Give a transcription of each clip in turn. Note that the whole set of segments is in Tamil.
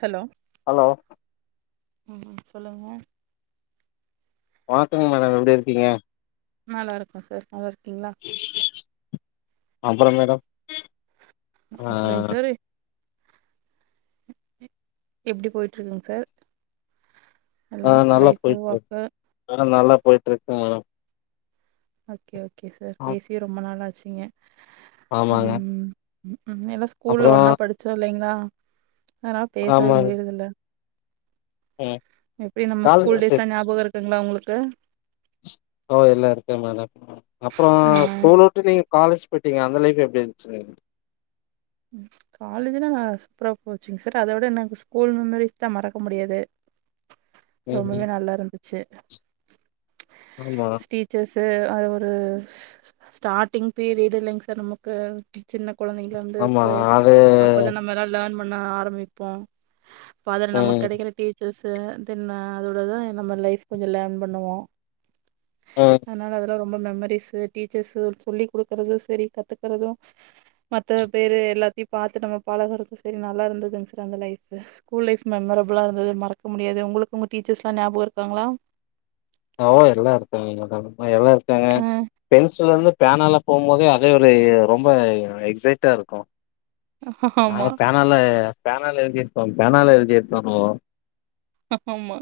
ஹலோ ஹலோ ம் சொல்லுங்க வணக்கங்க மேடம் எப்படி இருக்கீங்க நல்லா இருக்கோ சார் நல்லா இருக்கீங்களா அப்பறம் மேடம் ஆ அப்புறங்க சரி எப்டி போய்ட்டு இருக்குங்க சார் எல்லா ஆ நல்லா லைஃப்பு போயிட்டு இருக் ஒர்க்கு ஆ நல்லா போயிட்டு இருக்கு மேடம் ஓகே ஓகே சார் ஆ பேசியே ரொம்ப நாளாச்சுங்க ஆமாங்க ம் எல்லா அப்புறோ ஸ்கூல்ல ஒன்னா படிச்சோ இல்லைங்களா அதனால பேசவே ஆமாங்க முடியுறது இல்ல ம் எப்டி நம்ம காலேஜ் ஸ்கூல் சே டேஸ்லா ஞாபகம் இருக்குங்களா உங்களுக்கு ஓ எல்லா இருக்கு மேடம் அப்புற ஆ ஸ்கூல் விட்டு நீங் காலேஜ் போயிட்டீங்க அந்த லைஃப் எப்டி இருந்துச்சு காலேஜ்லா நல்ல சூப்பரா போச்சுங்க சார் அத விட எனக்கு ஸ்கூல் மெமரிஸ் தா மறக்க முடியாது ரொம்பவே ம் நல்லா இருந்துச்சு ஆமா ஸ்டீச்சர்ஸ் அது ஒரு ஸ்டார்ட்டிங் பீரியடு இல்லைங்க சார் நமக்கு சின்ன கொழந்தைங்க வந்து ஆமா அது லேன் பண்ண ஆரம்பிப்போ அதுல நமக்கு ம் கெடைக்கிற டீச்சர்ஸ் தென் அதோட தா நம்ம லைஃப் கொஞ்ச லேர்ன் பண்ணுவோ ம் அதனால அதுலா ரொம் ரொம்ப மெமரிஸ் டீச்சர்ஸ் சொல்லிகுடுக்குறது சரி கத்துக்கறது மத்த பேரு எல்லாத்தையு பாத்து நம்ம பழகுறது சரி நல்லா இருந்ததுங்க சர் அந்த லைஃப் ஸ்கூல் லைஃப் மெமரபிளா இருந்தது மறக்கமு முடியாது உங்களுக்கு உங்க டீச்சர்ஸ்லா ஞாபகம் இருக்காங்களா ஆ எல்லா இருக்காங்கமா எல்லா இருக்காங்க ஆ பென்சில் இருந்து பேனல்ல போகும் போதே அதே ஒரு ரொம்ப எக்ஸைட்டா இருக்கு நாங்க ஆமா பேனால பேனால எழுதிருப்போம் பேனால எழுதிருபோ ப்ரோ ஆமா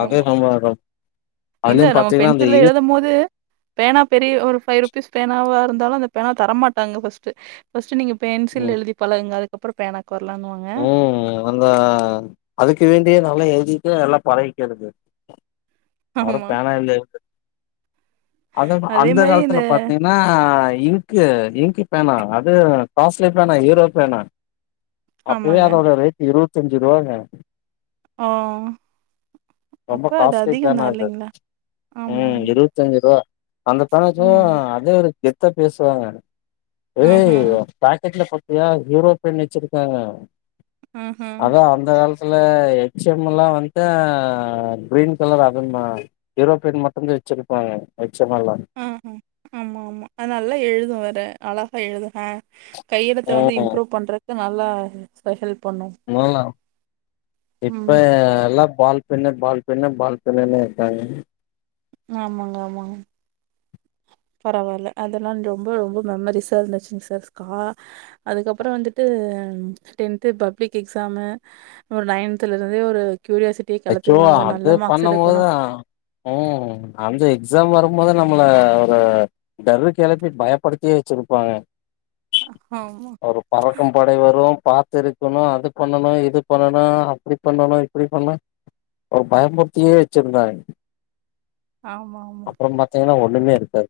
அது ஆமா நம்ம இல்ல அதுலயும் நம்ம பாத்தீங்கன்னா அந்த பென்சில்ல இங் எழுதும் போது பேனா பெரிய ஒரு ஃபைவ் ரூ பீஸ் பேனாவா இருந்தாலு அந்த பேனா தரமாட்டாங்க ஃபர்ஸ்ட்டு ஃபர்ஸ்ட்டு நீங்க பென்சில் ம் எழுதி பழகுங்க அது அப்புற பேனா ம் அந்த அதுக்கு வேண்டிய நல்ல எ [unintelligible] எல்லா பழகக்கிறது அவரு ஆமா. பேனா இல்லய அது அதே அந்த மாரி இந்த காலத்துல பாத்தீங்கன்னா இங்க்கு இங்க்கு பேனா அது காஸ்லி பேனா ஹூரோ பேனா அப்பவே ஆமாங்க. அதோட ரேட் இருபத்தஞ்சு ரூபாங்க ஓ ரொம்ப அப்ப அது காஸ்ட்லி அதிகம் பேனா தான் அது இல்லைங்களா? ம் ஆமாமா. இருபத்தஞ்சு ரூவா அந்த பேனா வச்சிருந்தா ம். அதே ஒரு கெத் த்தா பேசுவாங்க ஏ ம்ஹ்ம். பேக்கெட்ல பத்தியா ஹூரோ பென் வச்சிருக் ஆ ம்ஹ்ம். அதா அந்த காலத் சஎஃஷாம்லா வந்து கிரீன் கலர் அதுமா ஹூரோ பென் மட்டுந்தா வச்சிருப்பாங்க எம் எல்லா ஆ அ ஆமா ஆமா அது நல்லா எழுது வேற அழகா எழுது ஆ கையெழுத்த ம் வந்து இம்ப்ரூவ் பண்ணுறக்கு நல்லா ஸ்பெஷல் வாலா ம். இப்ப எல்லா பால் பின்னு பால் பின்னு பால் பின்னுனு இருக்காங்க ஆமாங்க ஆமாங்க [inaudible] பரவால்ல அதெல்லா ரொம்ப ரொம்ப மெமரிஸ்சா இருந்துச்சுங் சார் கா அதுக்கப்றோ வந்துட்டு ம் டென்து பப்ளிக் எக்ஸாம்மு ஒரு நைன்துல இருந்தே ஒரு கியூரியாசிட்டிய ஆக்சுவா கெளப்பிருவாங்க. நல்ல அது மார்க்ஸ் பண்ணும் போது எடுக்கணும். ம் அந்த எக்ஸாம் வரு போத நம்மள ஒரு டரு கெளப்பி பயப்படுத்தியே வச்சிருப்பாங்க ஆமா, ஒரு பறக்கும் படை வரு பாத்து இருக்கணு அது பண்ணணு இது பண்ணணு அப்டி பண்ணணு இப்டி பண்ணு ஒரு பயமூர்த்தியே வச்சுருந்தாங் ஆமாமா. அபறம் பாத்தீங்கன்னா ஒ ஒன்னுமே இருக்காது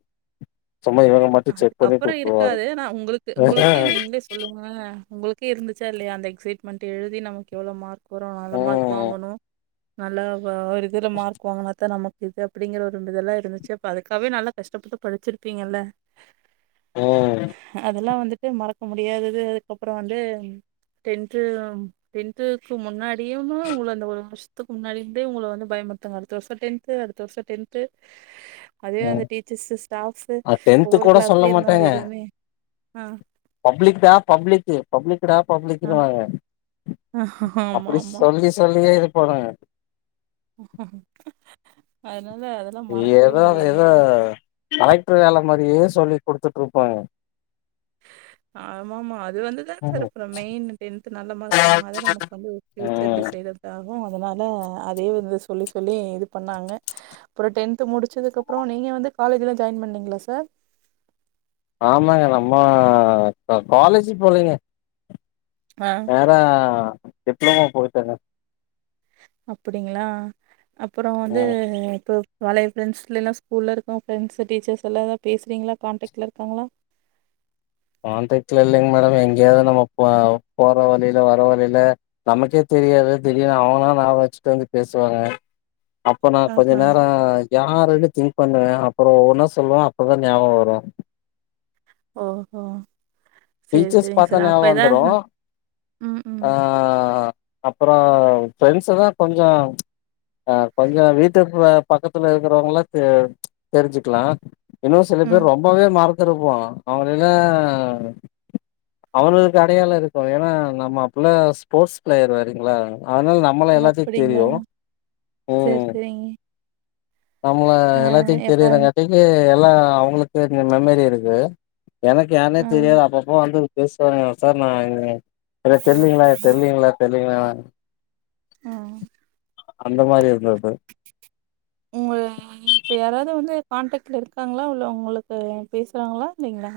சும்மா இவங்க மட்டு செக் பண்ணி அதுக்கப்றோ கூப்ட்ருவாங்க இருக்காது நா உங்களுக்கு உங்களுக்கே நீங்களே சொல்லுங்களே உங்குளுக் இருந்துச்சா இல்லையா அந்த எக்சைட்மென்ட்டு எழுதி நமக்கு எவ்வளோ மார்க் வரு நல்ல மார்க் ம் வாங்கணு நல்லா வ ஒரு இதுல மார்க் வாங்குனா தா நமக் இது அப்படிங்கற ஒரு இதெல்லா இருந்துச்சு அப்ப அதுக்காகவே நல்லா கஷ்டப்பட்டு படிச்சிருப்பீங்கல்ல ம் அதெல்லா வந்துட்டு மறக்க முடியாதது அதுக்கப்றோ வந்து டென்து டென்த்துக்கு முன்னாடியும் உங்க அந்த ஒரு வருஷத்துக்கு முன்னாடிந்தே உங்கள வந்து பயம் ஒருத்தங்க அடுத்த வருஷோ டென்து அடுத்த வருஷோ டென்து அதுவே ம் அந்த டீச்சர்ஸ்சு ஸ்டாஃப்ஸ்சு அ டென்த்து ஒவ்வொரு கூட கிளாஸ்லயு இருந்தாங்க அது எதுவுமே ஆ பப்ளிகுடா பப்ளிக்கு பப்ளிகுடா ஆ பப்ளிக்குனுவாங்க ஆமா அப்புடி ஆமா சொல்லி சொல்லியே இருப்பானுங்க அதனால அதெல்லா மறக்கவே ஏதோ முடியாது ஏதோ கலெக்டர் வேல மாரியே சொல்லி குடுத்துட்ருப்பாங்க [inaudible] ஆமமா அது வந்துதா சார் ம் அப்றோ மெயின் டென்து நல்ல மார்க் வாங்குனாதா நமக்கு வந்து பியூச்சர் டிசைடட் ஆகு அதனால அதே வந்து சொல்லி சொல்லி இது பண்ணாங்க அப்றோ டென்து முடிச்சதுக்கப்றோ நீங்க நீங்க வந்து காலேஜ்ல ஜாயின் பண்ணீங்களா சார் ஆமாங்க நம்ம க காலேஜ் போலீங்க ஆ நேரா டிப்ளமோ போயிட்டங்க அப்புடிங்களா அப்றோ வந்து ம் தொ பழைய ப்ரண்ட்ஸ் இல்ல ஸ்கூல்ல இருக்க ஃரெண்ட்ஸ் டீச்சர்ஸ் எல்லா ஏதாது பேசுறீங்களா காண்டக்ட்ல இருக்காங்களா [inaudible] கான்டக்டல இல்லைங்க மேடம் எங்கேயாவது நம்ம போ போற வழில வர வழில நமக்கே தெ ரியாது திடீருனு அவனா நா வச்சுட்டு வந்து பேசுவாங்க அப்ப நான் கொஞ்ச ஆஹா நேரோ யாருன்னு திங் பண்ணுவே அப்றோ ஒவ்வொன்னா சொல்லுவா அப்போதா ஞாபகோ வரு ஓஹோ சேரி டீச்சஸ் சேரிங்க பாத்தா சார் ஞாவ அப்ப எதா வந்துரு ம் ம் ஆ அப்றோ ஃரெண்ட்ஸ் தான் கொஞ்சோ அ கொஞ்சோ வீட்டு பக்கத்துல இருக்கிறவங்களா தெ தெரிஞ்சுக்கலா இன்னு சில ம் பேர் ரொம்பவே மறந்துருப்போ அவங்களல்லா அவனுங்குளுக்கு அடையாளோ இருக்கு ஏன்னா நம்ம அப்புலா ஸ்போர்ட்ஸ் பிளேயர் வரீங்களா அதனால நம்மள எல்லாத்துக்கு அப்டிங்களா தெரியு சேரி சேரிங்க நம்மள ஆ எல்லாதிக் எப்போ தெரியுறங்காட்டிக்கு எல்லா அவங்களுக்கு மெமரி இருக்கு எனக்கு யாருனே ஆ தெரியாது அப்பப்ப வந்து பேசுவாங்க சார் நான் இங் என்ன தெரிலீங்களா தெரிலீங்களா தெரிலீங்களானு ஆ. அந்த மாறி இருக்காது உங்க இப்ப யாராது வந்து கான்டாக்ட்ல இருக்காங்ளா இல்ல உங்ளுக்கு பேஸ்றாங்ளா இல்லைங்ளா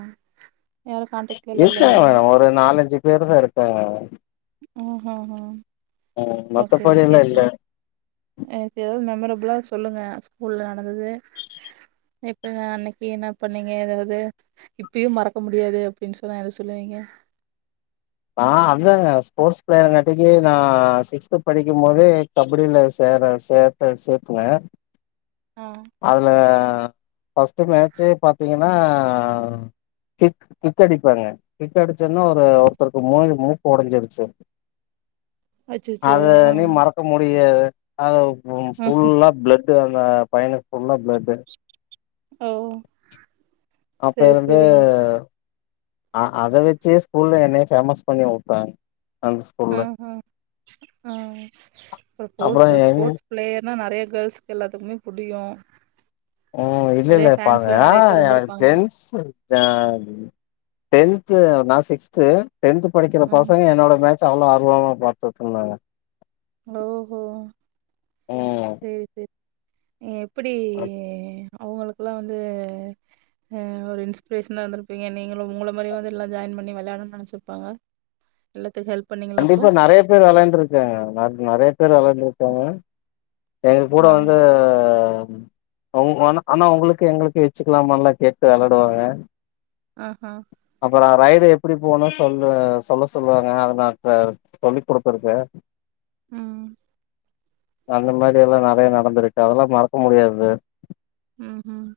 இருக்காங்க மேடம் ஒரு நாலஞ்சு பேரு தா இருக்காங்க ம் ம் ம் ம் ஓக்கே ஓக்கே மத்தபடிலா இல்ல சார் எனக்கு எனக்கு எதாது மெமரபு எதாவது சொல்லுங்க ஸ்கூல்ல நடந்துது இப்ப அன்னிக்கி என்ன பண்ணிங்க எதாது இப்பயு மறக்க முடியாது அப்டின்னு சொன்னா எத சொல்லுவீங்க [inaudible] ஆ அதுதாங்க ஸ்போர்ட்ஸ் பிளேயர்ங்காட்டிக்கு நான் சிக்ஸ்த்து படிக்கு போதே கபடில சே பேர சேத்த சேத்துன ஆ அதுல ஃபஸ்ட்டு மேட்ச்சே பாத்தீங்கன்னா கிக் கி்க் அடிப்பாங்க கிக் அடிச்சன்னோ ஒரு ஒர்த்தருக்கு மோயி மூக்கு ஒடஞ்சிருச்சி அச்சச்சோ அத ஆ இனி மறக்க முடியாது ஆ ஃபுல்லா ப்ளட்டு அந்த பையனுக்கு ஃபுல்லா ப்ளட்டு ஓ அப்ப செரி இருந்து செரிங்க அ அத வெச்சே ஸ்கூல்ல என்னய பேஃமஸ் பண்ணி உட்டாங்க ம்ஹூ ம் ஒரு போ அப்புறம் எங் ஸ்போர்ட்ஸ் பிளேயர்னா நெறயா கேர்ள்ஸ்க்கு எல்லாத்துக்குமே புடிக்கு ம் இல்ல நெறைய இல்ல பாருங்க ஃபேன்ஸ்லா ஆஹா நெறைய பேர் எனக்கு இருந்திருப்பாங்க ஜென்சு அ டென்த்து நா சிக்ஸ்த்து டென்த்து படிக்குற ம் பசங்க என்னோட மேட்ச்ச அவ்ளோ ஆர்வமா பாத்துட்டு இருந்தாங்க ஓ ஹோ ம் சேரி சேரி நீ எப்டி அவங்களுக்கெல்லா வந்து அ ஒரு இன்ஸ்பிரேஷனா இருந்திருப்பீங்க நீங்களு உங்கள மாறி வந்து எல்லா ஜாய்ன் பண்ணி வெளாட்டனுன்னு நெனச்சிருப்பாங்க எல்லாத்துக் ஹெல்ப் பண்ணீங்களா அப்போ கண்டிப்பா நெறய பேர் வெளாண்ட்ருக்காங்க நெறய பேர் வெளாண்ட்ருக்காங்க எங்க கூட ஆ வந்து அண்ணா உங்ளுக்கு எங்ளுக்கு வெச்சுக்கலாமால்லா கேட்டு வெளாடுவாங்க ஆஹா அப்றோ ரை டு எப்புடி போணூ சொல்லு சொல்ல சொல்லுவாங்க அத நா இப்ப சொல்லி் குடுத்துருக்கே ம் அந்த மாறி எல்லா நெறய நடந்துருக்கு அதல்லா மறக்க முடியாது ம்ஹும்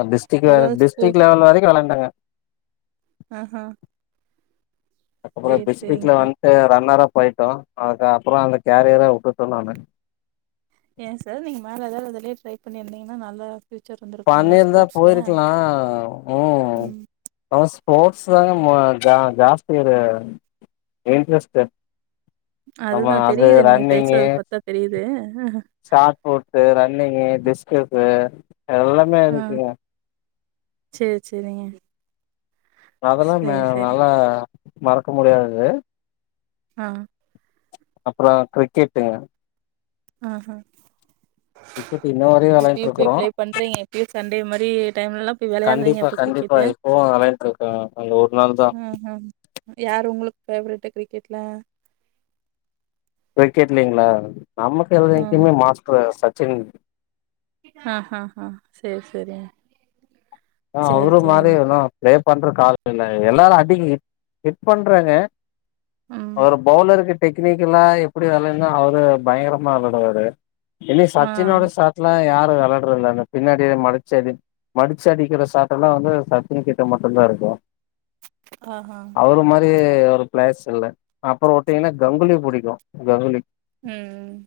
அ டிஸ்டிக் வேற ஏதாவது ஸ்கூ டிஸ்ட்ரிக் லெவல் வரைக்கு வெளாண்டங்க ஆஹா அத்கப்பறோ சேரி சேரிங்க டிஸ்ட்ரிக்ட்ல சார் வன்ட்டு ரன்னர்ரப் போயிட்டோ அதுக்கு அப்றோ அந்த கேரியர உட்டுட்டோ நானு ஏ சார் நீங்க மேல எதாது அதுலயே ட்ரை பண்ணிருந்திங்னா நல்லா பண்ணிர்ந்தா போய்ருக்கலா ம் அவஸ் ஸ்போர்ட்ஸ் தாங்க மோ ஜா ஜாஸ்தி அது இன்ட்ரெஸ்ட்டு ஆமா அதுதா அது தெரியுது நீங்க ரன்னிங்கு பேசுறது பாத்தா தெரியுது ஷார்ட் பூட்டு ர ரன்னிங்கு டிஸ்க்ரிப்பு எல்லாமே இருக்குங்க சேர் சேரிங்க அதல்லா நே சேரி சேரி நல்லா மறக்க முடியாது ஆ அப்றோ க்ரிக்கெட்டுங்க ஆ ஹா கிரிக்கெட் இன்ன வரையு வெளையாண்ட்டு இப்பயேப் போய் இருக்குறோ ப்ளே பண்றிங்க இப்யு சண்டே மாறி டைம்லல்லா போய் வெளயாட்றிங்க கண்டிப்பா போய்க்ரி கண்டிப்பா கிட்டு இப்பவு வெளையாண்ட்டு இருக்கோ அந்த ஒரு நாள் தா ம் ம் யாரு உங்களுக் ஃபேவரட்டு க்ரிக்கெட்ல கிரிக்கெட்லைங்ளா நமக்கு ம் என்னைக்குமே மாஸ்டர் சச்சின். ஆஹ் ஹாஹா சேரி சேரிங் ஆஹ் அவரு மாறியே [unintelligible] ப்ளே பண்ற கால் ல எல்லாரு அதிக ஹிட் பண்றாங்க ம் ஒரு பவுலரு கிட். டெக்னிக்கல்லா எப்டி விளையாடனுனா அவரு பயங்கரமா வெளாடுவாரு இனி ஆ சச்சினோட சாட்லா யாரு விளையாடுறதில்ல பின்னாடிய மடிச்ச [unintelligible] -மடிச் ச அடிக்கிற சாட்டலா வந்து சச்சின் கிட்ட மட்டுந்தா இருக்கு ஆஹா அவரு மாறி எ ஒரு பிளேஸ் இல்ல அப்புற வுட்டீங்னா கங்குலி பிடிக்கு கங்குலி. ம் ம்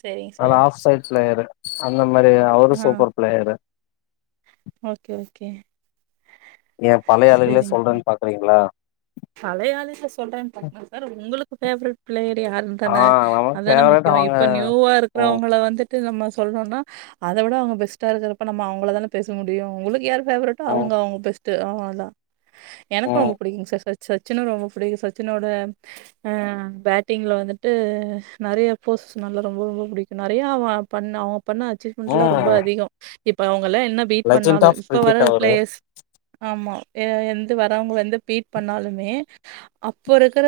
சேரிங்க ஆனா சார். ஆஃப் சைட் பிளேயரு அந்த மாரி அவரு ஆ சூப்பர் பிளேயரு. Okay okay. ஏ பழைய ஆளுகளே சொல்றேன்னு பாக்றீங்ளா? பழயாளுகள சொல்றேன்னு பாக்றே சார் உங்களுக்கு பேவரட் பிளேயர் ஆ யாருந்தானே நமக்கு அதானே ஃபேவரட் முக் யு அவங்க இப்ப நியூவா ம் இருக்கிறவங்கள வந்துட் டு நம்ம சொல்றோனா அத விட அவங்க பெஸ்டா இருக்றப்ப நம்ம அவங்களதான பேச முடியு உங்களுக்கு யாரு ஃபேவரட்டோ ம் அவுங்க அவுங்க பெஸ்ட் அவான்தா எனக்கு ம் ரொம்ப பிடிக்குங்க சார் ச சச்சினு ரொம்ப புடிக்கு சச்சினோட அ பேட்டிங்ல வந்துட்டு நெறைய போஸ் ஸ் நல்ல ரொம்ப ரொம்ப புடிக்கு நெறயா அவ பண்ண அவங்க பண்ண அச்சீவ்மெண்ட்லா ம் ரொம்ப அதிகம் இப்ப அவுங் ல்ல என்ன பீட் லெஜண்ட் பண்ணாலு ஆஃப் இப்ப வர கிரிக்கெட் அவரு பிளேயர்ஸ் ஆமா. எ எந்து வர்றவங்க வந்து பீட் பண்ணாலுமே மே அப்ப இருக்ற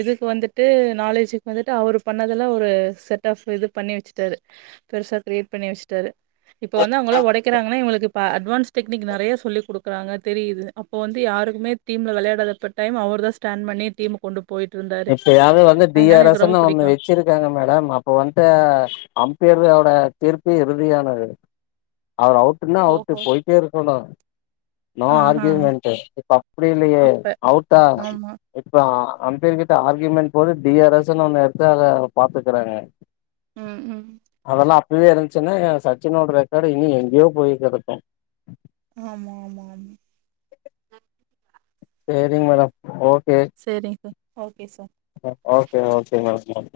இதுக்கு வந்துட்டு நாலேஜுக்கு வந்துட்டு அவரு பண்ணதுல ஒரு. செட் ஆப் இது பண்ணி வச்சுட்டாரு பெருசா கிரியேட் பண்ணி வச்சுட்டாரு. இப்ப வந்து அவங்கள்லா ஒடைக்கிறாங்கனா இவுங்களுக்கு ப அட்வான்ஸ் டெக்னிக் நெறய சொல்லிக்கொடுக்குறாங்க தெரியுது அப்ப வந்து யாருமே டீம்ல விளையாடாதப் டைம் அவருதா ஸ்டாண் பண்ணி டீம கொண்டு ப் இப்பயாது வந்து ரொம்ப டிஆர்எஸ்ஸுனு ஒன்னு புடிக்கு வச்சிருக்காங்க மேடம் அப்ப வந்து அம்பேரு அ ப்ப தீர்ப்பு இறுதியானது அவர் அவுட்னா அவுட் ஓஹோ போயிட்டே இருக்கணு. நோ ஆஹா ஆர்கியூமெண்ட் இப்ப அப்டி இல்லையே அப்ப அவுட்டா ஆமா இப்ப ஆ அம்பீர் கிட்ட ஆர்க்கியூமெண்ட் போட்டு டிஆர்எஸ்ஸுனு ஒன்னு எடுத்து அத பாத்துக்குறாங்க ம் ம் ஃபிரியா இருந்துச்சுன்னா ஏ சச்சினோட ரெக்கார்டு இனி எங்கேயோ போய்கெடக்கு ஆமா ஆமா ஆமா சரிங்க மேடம் ஓ சரிங்க sir okay sir okay okay madam